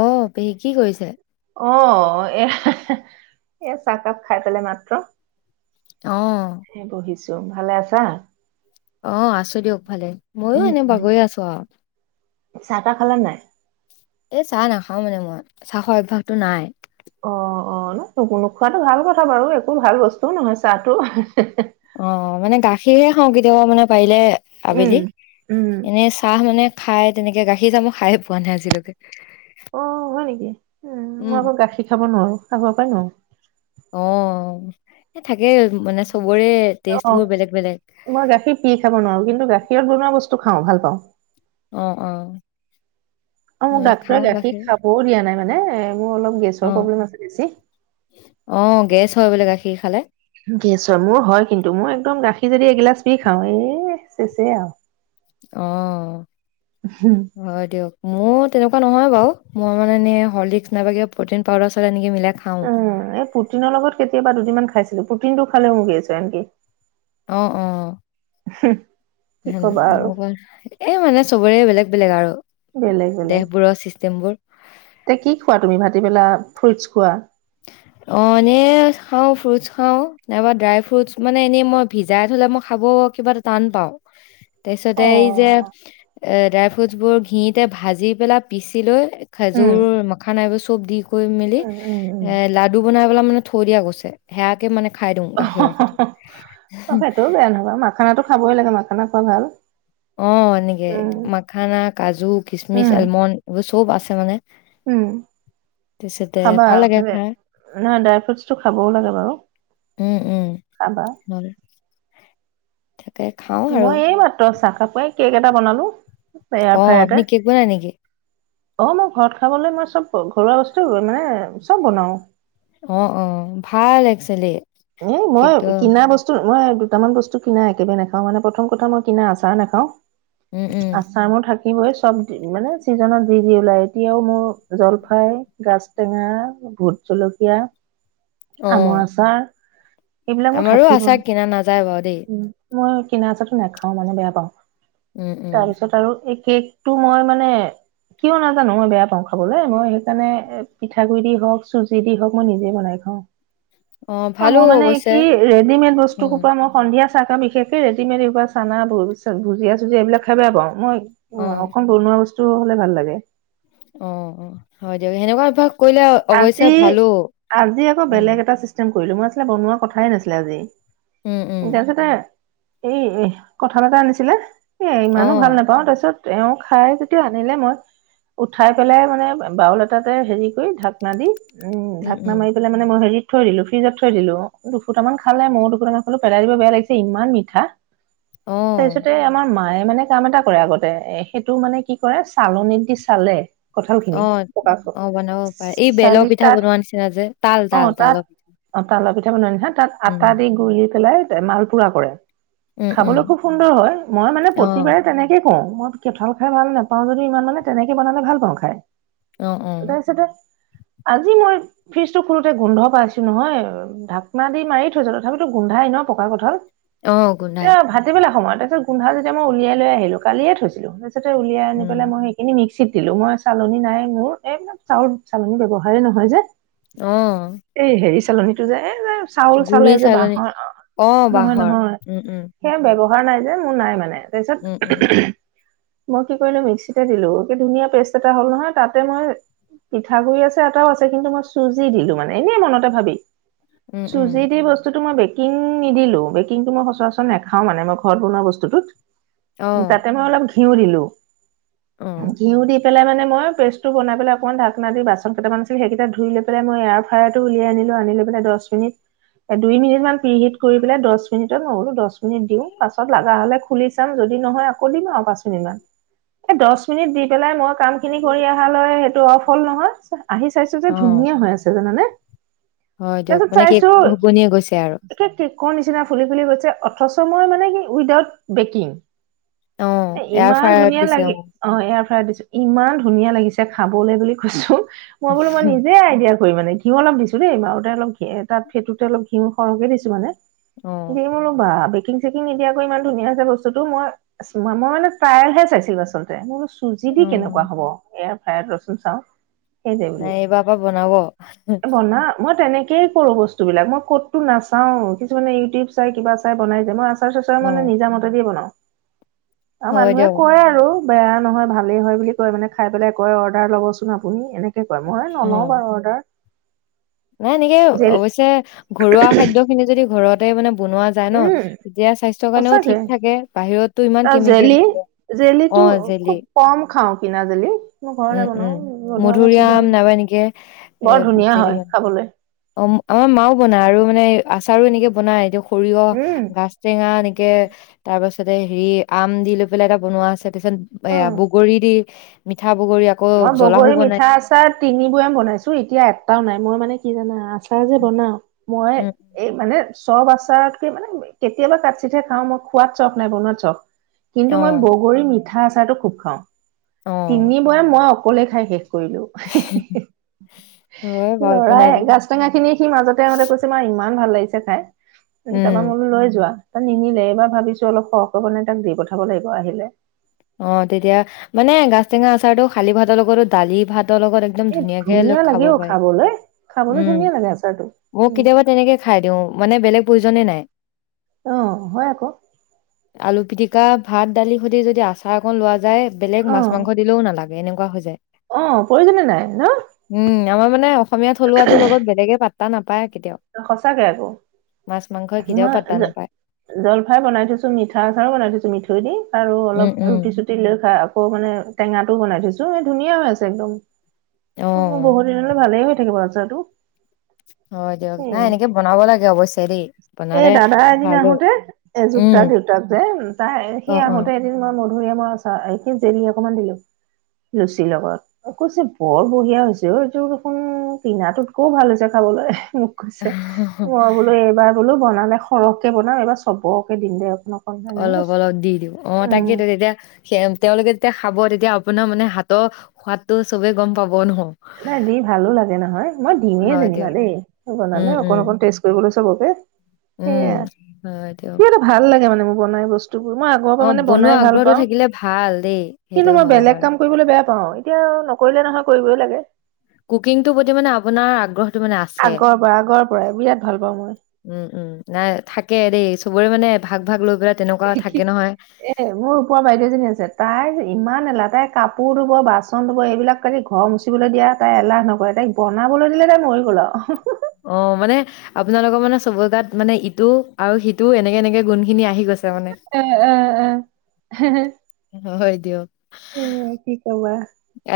অ', পেহী কি কৰিছে? অ', এ, হে, চাহকাপ খাই পালেই মাত্ৰ অ'। এই বহিছোঁ ভালে আছা। অ', আছোঁ দিয়ক ভালে, মইও এনে বাগৰি আছোঁ আও। চাহ-তাহ খাল নাই? এ, চাহ নাখাওঁ মানে মই, চাহ খোৱাৰ অভ্যাসটো নাই। অ', অ', ন, নোখোৱাটো ভাল কথা বাৰু একো ভাল বস্তুও নহয় চাহটো। অ', মানে গাখীৰহে খাওঁ কেতিয়াবা মানে পাৰিলে উম আবেলি, উম এনেই চাহ মানে খাই তেনেকে গাখীৰ চাহ ম‌ই খাইয়েই পোৱা নাই আজিলৈকে। অ', হয় নেকি, অ', মই উম। আকৌ গাখীৰ খাব নোৱাৰোঁ, আগৰ পৰাই নোৱাৰোঁ। অ', এ, থাকেই মানে চবৰে অ টেষ্ট বোৰ বেলেগ বেলেগ। মই গাখীৰ পি খাব নোৱাৰোঁ, কিন্তু গাখীৰত বনোৱা বস্তু খাওঁ, ভাল পাওঁ। অ', অ', অ', মোক মই ডাক্তৰে খাওঁ গাখীৰ খাবওঁ দিয়া নাই মানে মোৰ অলপ গেছৰ অ', প্ৰব্লেম আছে বেছি। অ', গেছ হয় বোলে গাখীৰ খালে? গেছ হয়‌, মোৰ হয় কিন্তু, মই একদম গাখীৰ যদি এগিলাচ পি খাওঁ এ, চেছেই আও। অ', হয় দিয়ক। মোৰ তেনেকুৱা নহয় বাৰু। মই মানে এনে হৰ্লিক্স নাইবা কিবা প্ৰটিন পাউডাৰ-চাউদাৰ এনেকে মিলাই খা অ', এই প্ৰটিনৰ লগত কেইয়াবা দুদিন মান খাইছিলোঁ। প্ৰতিনটো খালেও মোৰ গেছ হয় আনকি। অ', অ'। [inaudible] হে, কবা আৰু মোৰ অকণমান, এই মানে চবৰে বেলেগ বেলেগ আৰু। বেলেগ বেলেগ। দেহবোৰৰ চিষ্টেমবোৰ এতিয়া কি খোৱা তুমি ভাতি বেলা ফ্ৰুইটচ খোৱা? [inaudible] অ', এনে খাও ফ্ৰুটছ খাও, নাইবা ড্ৰাই ফ্ৰুটছ, মানে এনেই মই ভিজাই থ'লে মই খাব কিবা এটা টান পাওঁ। তাৰ অ পিছতে এই যে এ, ড্ৰাই ফ্ৰুটছ বোৰ ঘিতে ভাজি পেলাই পিচি লৈ উম খাজুৰ মাখানা এইবোৰ চ'ব দি কৰি মেলি উম উম উম এ, লাডু বনাই পেলাই মানে থৈ দিয়া গৈছে। সেয়াকে মানে খাই দিওঁ গাখীৰ সতি। [inaudible] [unintelligible] খাবই লাগে মাখানা খোৱা ভাল। অ, এনেকে উম মাখানা, কাজু, কিচমিচ, উম আলমণ্ড এইবোৰ চ'ব আছে মানে। উম'। তাৰপিছতে খাবা, ভাল লাগে মানে খাই। নহয় ড্ৰাই ফ্ৰুটচটো খাবও লাগে বাৰু। উম, উম, খাবা। হয়। তাকে খাওঁ আৰু। মই এই মাত্ৰ চাহ কাপ এ, কেক এটা বনালোঁ। অ', আপুনি কেক বনাই নেকি? অ', মই ঘৰত খাবলে মই চ'ব কৰো, ঘৰুৱা বস্তু মানে চ'ব বনাও। অ', অ', ভাল একচুৱেলি। এ মই কেকটো। কিনা বচ মই দুটামান বস্তু কিনা একেবাৰে নাখাও, মানে প্ৰথম কথা মই কিনা আচাৰ নাখাও। উম, উম [unintelligible] মোৰ থাকিবই চব মানে চিজনত যি যি ওলাই এতিয়াও মোৰ জলফাই গাজ টেঙা, ভোট জলকীয়া [inaudible] আমৰ আচাৰ এইবিলাক মোৰ আমাৰো থাকিবই আচাৰ কিনা নাযায় বাৰু দেই। উম, মই কিনা আচাৰটো নাখাও মানে বেয়া পাও, উম, উম, তাৰপিছত আৰু এই কেক টো মই মানে কিয় নাজানো মই বেয়া পাওঁ খাবলৈ, মই সেইকাৰণে পিঠাগুড়ি দি হওক চুজি দি হওক মই নিজে বনাই খাওঁ। অ', ভালো মই মানে অৱশ্যে। কি ৰেডিমেড বস্তু উম, সোপা মই সন্ধিয়া চাহ কাম বিশেষকে ৰেডিমেড এইবাৰ চানা ভুজিয়া চুজিয়া এইবিলাক খাই বেয়া পাও মই অ', উম, অকন বনোৱা বস্তু হলে ভাল লাগে। অ', অ', হয় দিয়ক সেনেকুৱা অভ্যাস কৰিলে অৱশ্যে আজি ভালো আজি আকৌ উম, [unintelligible] কৰিলো মই আছলতে বনোৱা কথাই নাছিলে আজি, উম, উম, তাৰপিছতে উম, উম, কঁঠাল এটা আনিছিলে এ ইমানো ভাল অ', নাপাও তাৰপিছত তেওঁ খাই যেতিয়া আনিলে মই উঠাই পেলাই মানে বাউল এটাতে হেৰি কৰি ঢাকনা দি উম, ঢাকনা মাৰি পেলাই মানে মই হেৰিত থৈ দিলো, ফ্ৰিজত থৈ দিলো, দুফুটা মান খালে ময়ো দুফুটামান খালো পেলাই দিব বেয়া লাগিছে ইমান মিঠা [inaudible] তাৰ পিছতে আমাৰ মায়ে মানে কাম এটা কৰে আগতে এ সেইটো মানে কি কৰে চালনিত দি চালে। কঁঠাল অ খিনি পকাটো অ বনাব পাৰে, এই বেলৰ চালি পিঠা তাত বনোৱা নিচিনা যে তাল অ তাল তাত তালৰ অ', তালৰ পিঠা বনোৱা নিচিনা তাত আটা উম দি গুৰ দি পেলাই মাল পুৰা কৰে উম উম খাবলৈ খুব সুন্দৰ হয়, মই মানে অ প্ৰতিবাৰে তেনেকে কওঁ, মই কেঠল খাই ভাল নাপাও যদি ইমান মানে তেনেকে বনালে ভাল পাওঁ খাই। অ', অ', তাৰপিছতে আজি মই ফ্ৰিজটো খোলোতে গোন্ধ পাইছো নহয়। ঢাকনা দি মাৰি থৈছো তথাপিতো গোন্ধাই ন' পকা কঁঠাল। অ গোন্ধাই এয়া ভাতিবেলা সময়ত তাৰপিছত গোন্ধাল যেতিয়া মই উলিয়াই লৈ আহিলো কালিয়ে থৈছিলো তাৰপিছতে উলিয়াই আনি উম পেলাই মই সেইখিনি মিক্সিত দিলো, মই চালনী নাই মোৰ, এইবিলাক চাউল চালনী ব্যৱহাৰেই নহয় যে অ', এই হেৰি চালনীটো যে, এই যে চাউল চালে গুৰি যে চালনী বাঁহৰ অ নহয় বাঁহৰ নহয় উম উম সেই ব্যৱহাৰ নাই যে মোৰ নাই মানে উম উম তাৰপিছত মই কি কৰিলো মিক্সিতে দিলো কি ধুনীয়া পেষ্ট এটা হ'ল নহয় তাতে মই পিঠাগুড়ি আছে আটাও আছে কিন্তু মই চুজি দিলো মানে এনেই মনতে ভাবি, উম উম চুজি দি বচ বস্তুটো মই বেকিং নিদিলো বেকিংটো মই সচৰাচৰ নেখাও মানে মই ঘৰত বনোৱা বস্তুটোত অ তাতে মই অলপ ঘিউ দিলো, অ ঘিউ দি পেলাই মানে মই পেষ্ট টো বনাই পেলাই অকণমান ঢাক না দি বাচন কেইটামান আছিল সেইকেইটা ধুই লৈ পেলাই মই এয়াৰ ফ্ৰায়াৰটো উলিয়াই আনিলো আনি লৈ পেলাই দচ মিনিট এ দুই মিনিট মান প্ৰিহিট কৰি পেলাই দচ মিনিটত মইবোলো দচ মিনিট দিওঁ পাছত লাগা হলে খুলি চাম যদি নহয় আকৌ দিম আৰু পাঁচমিনিটমান, এ দচমিনিট দি পেলাই মই কাম খিনি কৰি অহালৈ সেইটো অফ হ'ল নহয় আহি চাইছো যে অ ধুনীয়া হৈ আছে জানানে? হয় দিয়ক, তাৰপিছত মানে কি চাইছো শুবনিয়ে গৈছে আৰু। একে কেকৰ নিচিনা ফুলি ফুলি গৈছে, অথচ মই মানে কি উইদাউট বেকিং। অ এ এয়াৰ ইমান ফ্ৰায়াৰত ধুনীয়া দিছে লাগি অ এয়াৰফ্ৰায়াৰত দিছো, ইমান ধুনীয়া লাগিছে খাবলে বুলি কৈছো, মই বোলো মই নিজে আইডিয়া কৰি মানে ঘিউ অলপ দিছো দেই, মাৰোতে অলপ ঘি তাত ফেটোতে অলপ ঘিউ সৰহকে দিছো মানে। অ দিম ৰবা বেকিং চেকিং নিদিয়াকৈ ইমান ধুনীয়া হৈছে বস্তুটো, মই মই মানে ট্ৰাইলহে চাইছিলো আচলতে, মোৰ চুজি দি কেনেকুৱা অ হ'ব, এয়াৰ ফ্ৰায়াৰত ৰচোন চাওঁ। সেইটোৱে বুলি, এইবাৰ পৰা বনাব এ বনা মই তেনে কে কৰো বস্তুবিলাক মই ক'তো নাচাও, কিছুমানে ইউটিউব চাই কিবা চাই বনাই যে, মই পেছাৰ, চেঁচাৰ অ মানে নিজা মতে দি বনাও, আৰু হয় মানুহে দিয়ক কয় আৰু বেয়া নহয় ভালেই হয় বুলি কয় মানে খাই পেলাই কয়, অৰ্ডাৰ ল'বচোন আপুনি এনে কে কয় মই নলওঁ অ বাৰু অৰ্ডাৰ। [inaudible] নাই এনেকে, জেল অৱশ্যে ঘৰুৱা খাদ্যখিনি যদি ঘৰতে মানে বনোৱা যায় ন। উম তেতিয়া স্বাস্থ্যৰ কাৰণেও সঁচাকে ঠিক থাকে, বাহিৰতটো ইমান তাৰ কেমিকেল জেলি দিয়ে, জেলিটো অ খুব জেলি। কম খাওঁ কিনা জেলি, মই ঘৰতে উম বনাও। উম মধুআমৰ মধুৰিআম ছিজন নাইবা এনেকে এ বৰ ধুনীয়া জেলি হয় বনাও। খাবলৈ অ আমাৰ মাও বনায় আৰু মানে আচাৰো এনেকে বনাই এ সৰিয়হ, উম গাজ টেঙা এনেকে তাৰ পাছতে হেৰি, আম দি লৈ পেলাই এটা বনোৱা আছে। তাৰপিছত এ উম বগৰী দি, মিঠা বগৰী আক মই বগৰী মিঠা আচাৰ তিনিবয়াম বনাইছো, এতিয়া এটাও নাই, মই মানে কি জানা আ আচাৰ যে বনাও, মই উম এই মানে চব আচাৰতকে মানে কেতিয়াবা কাটচিটহে খাওঁ, মই খোৱাত চখ নাই বনোৱাত চখ। অ কিন্তু মই বগৰী মিঠা আচাৰটো খুব খাওঁ, অ তিনি মই বৈয়াম অকলে খাই শেষ কৰি দিওঁ। হি' হি' হি' হয় বাৰু একো নাই লৰাই গাছ টেঙাখিনি সি মাজতে মানে কৈছে তোমাৰ ইমান ভাল লাগিছে চাই, তাপা উম মই বোলো লৈ যোৱা। নিনিলে, এইবাৰ ভাবিছো অলপ সৰহকে বনাই তাক দি পঠাব লাগিব, আহিলে। অ তেতিয়া মানে গাজ টেঙা আচাৰটো খালী ভাতৰ লগতো, দালি ভাতৰ লগত একদম এই ধুনীয়াকে লৈ ধুনীয়া লাগে খাব অ পাৰে, খাবলৈ খাবলৈ উম ধুনীয়া লাগে আচাৰটো ময়ো উম কেতিয়াবা তেনেকে খাই দিওঁ, মানে বেলেগ প্ৰয়োজনে নাই। অ হয় আক। আলু পিটিকা, ভাত, দালিৰ সৈতে যদি আচাৰ অকন লোৱা যায়। বেলেগ অ মাছ, মাংস দিলেও নালাগে এনেকুৱা হৈ যায়। অ প্ৰয়োজনে নাই ন? উম 'আমাৰ মানে অসমীয়া থলুৱাটোৰ লগত বেলেগে পাত্তা নাপায় কেতিয়াও। সঁচাকে আক মাছ মাংসই কেতিয়াও মই পাত্তা জ নাপায় জলফাই বনাই থৈছো, মিঠা আচাৰো বনাই থৈছো, মিঠৈ দি আৰু উম অলপ উম ৰুটি চুটি লৈ খাই, আকৌ মানে টেঙাটোও বনাই থৈছো, এ ধুনীয়া হৈ আছে একদম। অ বহুত দিনলে ভালেই হৈ থাকিব আচাৰটো। হয় দিয়ক, নাই এনেকে বনাব লাগে অৱশ্যে। দেই এ বনালে দাদা এদিন ভালো আহোতে, এযুত তাৰ উম দেউতাক যায়, তাই অ সি আহোতে মই মধুৰিআমৰ আচাৰ, এ কি জেলি অকনমান দিলো। লুচি লগত, কৈছে বৰ বঢ়িয়া হৈছে অ, এইটো দেখোন উম কিনাটোকৈও ভাল হৈছে খাবলৈ কৈছে অ মই বোলো এইবাৰ বোলো বনালে সৰহকে বনাম এইবাৰ চবকে দিম দেই অলপ অলপ দি দিব অ, তাকেইেতো তেতিয়া সেয়া তেওঁলোকে যেতিয়া খাব তেতিয়া আপোনাৰ মানে হাতৰ সোৱাদটো চবে গম পাব নহয। নাই দি ভালো লাগে নহয়। মই দিমেই হয় যেনিবা দিয়ক দেই বনালে উম উম অকণ অকণ টেষ্ট কৰিবলৈ চবকে। উম সেয়া হয় দিয়ক। কিবা এটা ভাল লাগে মানে মো বনাই বস্তু টো বো মই আগৰ পৰা অ মানে বনোৱা বনাই ভাল আগ্ৰহটো পাওঁ। থাকিলে ভাল দেই সেইটো কিন্তু মই হয় বেলেগ বাৰু কাম কৰিবলে বেয়া পাওঁ এতিয়া নকৰিলে নহয় কৰিবই লাগে। কুকিংটো প্ৰতি মানে আপোনাৰ আগ্ৰহ আগৰ পৰা আগৰ পৰাই বিৰাট ভাল পাওঁ মই। উম, উম নাই থাকে দেই চবৰে মানে ভাগ ভাগ লৈ পেলাই তেনেকুৱা কি থাকে নহয়। এ মোৰ ওপৰ বাইদেউ এজনী আছে তাই ইমান এলাহ তাই কাপোৰ ধুব, বাচন ধুব এইবিলাক ঘৰ মুচিবলৈ দিয়া তাই এলাহ নকৰে তাইক বনাবলৈ দিলে তাই মৰি গ'ল আও অ, মানে আপোনালোকৰ মানে চবই গাত মানে ইটো আৰু সিটোও এনেকে, এনেকে গুণ খিনি আহি গৈছে মানে। এ এ এ হয় দিওক উম কি কবা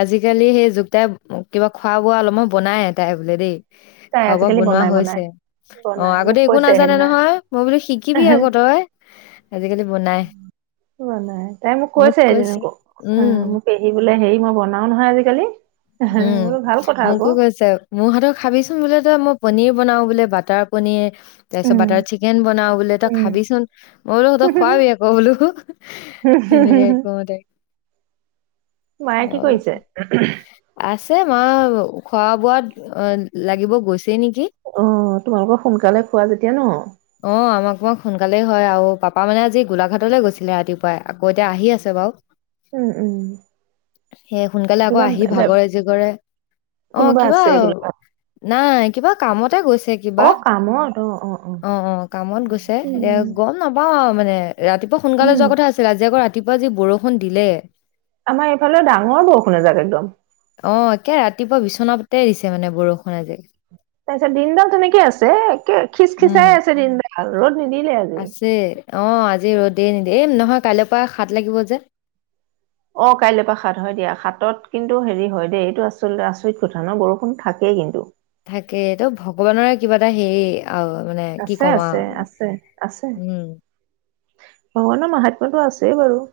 আজিকালি সেই যু তাই কিবা খোৱা-বোৱা অলপমান বনাই তাই বোলে দেই। তাই খোৱা - বোৱা আজিকালি বনোৱা বনাই বনাই হৈছে। অ, বনাই আগতে মোক একো কৈছে নাজানে সেইদিনা নহয় মই বোলো শিকিবি আগ তই। আজিকালি বনাই কোৱা নাই, তাই মোক কৈছে এদিন আকৌ অ উম মোক পেহী বোলে হেৰি মই বনাও নহয় আজিকালি উম বোলো ভাল কথা আকৌ মোকো কৈছে মোৰ হাতৰ খাবিচোন বোলে তই মই পনিৰ বনাও বোলে বাটাৰ পনিৰ তাৰপিছত উম বাটাৰ চিকেন বনাও বোলে তই উম খাবিচোন মই বোলো তই খোৱাবি আকৌ বোলো। হেনেকে কওঁতে মায়ে কি কৰিছে? আছে মা খোৱা-বোৱাত অ লাগিব গৈছেই নেকি। অ তোমালোকৰ সোনকালে খোৱা যেতিয়া ন। অ আমাক মই সোনকালেই হয় আৰু পাপা মানে আজি গোলাঘাটলৈ গৈছিলে ৰাতিপুৱাই আকৌ এতিয়া আহি আছে বাঅ। [inaudible] উম উম। সেই সোনকালে আকৌ কিবা আহি বে- বে- ভাগৰে জিগৰে অ কোনোবা কিবা আছে গোলাঘাট নাই কিবা কামতে গৈছে। অ কিবা কামত অ অ অ অ কামত গৈছে এতিয়া উম, গম নাপাও আও মানে ৰাতিপুৱা সোনকালে উম যোৱা কথা আছে। আজি আকৌ ৰাতিপুৱা যি বৰষুণ দিলে। আমাৰ এইফালেও ডাঙৰ বৰষুণ এজাক একদম অ একে ৰাতিপুৱা বিচনাতে দিছে মানে বৰষুণ আজি তাৰপিছত দিনডাল তেনেকে আছে একে উম খিচখিচাই আছে দিনডাল ৰ'দ নিদিলে আৰু আছে অ আজি ৰ'দেই নিদিয়ে এই নহয় কাইলৈৰ পৰা সাত লাগিব যে অ কাইলৈৰ পৰা হাত হয় দিয়া। হাতত কিন্তু হেৰি হয় দেই এইটো আচল আচৰিত কথা ন বৰষুণ থাকেই কিন্তু থাকেই এইতো ভগৱানৰে কিবা এটা হেই অ মানে কি আছে, ক'ম আছে, আৰু আছে, আছে। উম ভগৱানৰ মহাত্মাটো আছেই বাৰু।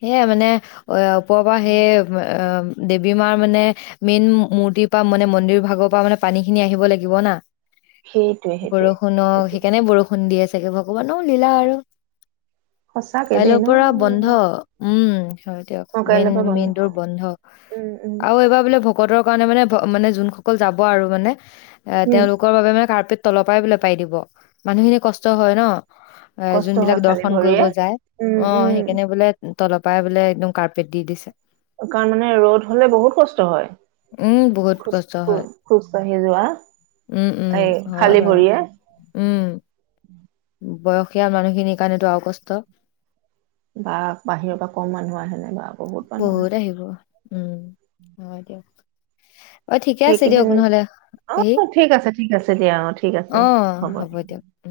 সেয়ে মানে অ' ওপৰৰ পৰা, সেই এই দেৱী মাৰ মানে মেইন মূ-মূৰ্তিৰ পৰা মানে মন্দিৰ ভাগৰ পৰা মানে পানী খিনি আহিব লাগিব না। সেইটোৱে, সেইটোৱে, বৰষুণক সেইটোৱে সেইকাৰণে বৰষুণ ষুণ দিয়ে চাগে, ভগৱানও লীলা আৰু সঁচাকে দেই কাইলৈৰ ন। পৰা বন্ধ। উম হয় দিয়ক, অ', মেইন কাইলৈৰ পৰা বন্ধ মেইন তোৰ বন্ধ উম, উম, আৰু এইবাৰ বোলে ভগ ভকতৰ কাৰণে মানে, মানে যোনসকল যাব আৰু মানে, উম। তেওঁলোক কৰ বাবে মানে কাৰ্পেট তলৰ পৰাই বোলে পাৰি দিব, মানুহখিনি কষ্ট হয় ন এ কষ্ট হয় যোনবিলাক খালী দৰ্শন কৰিব ভৰিৰে। যায়, উম অ' সেইকাৰণে উম। বোলে তলৰ পৰাই বোলে, একদম কাৰ্পেট দি দিছে। কাৰণ মানে ৰ'দ হ'লে বহুত কষ্ট হয়। উম বহুত খোজ কষ্ট খো, হয় খোজ কঢ়ি যোৱা। উম, উম, এই হয় খালী বাৰু। ভৰিয়ে। উম। বয়সীয়াল মানুহখিনিৰ কাৰণেটো আৰু কষ্ট। বা, বাহিৰৰ পৰা কম মানুহ আহেনে বা। মানুহ আহে। বহুত আহিব উম, হয় দিয়ক। অ' ঠিকে আছে দিয়ক সেইকেইদিন নহ'লে অ পেহী, ঠিক আছে ঠিক আছে দিয়া অ ঠিক আছে অ' হ'ব দিয়ক। উম।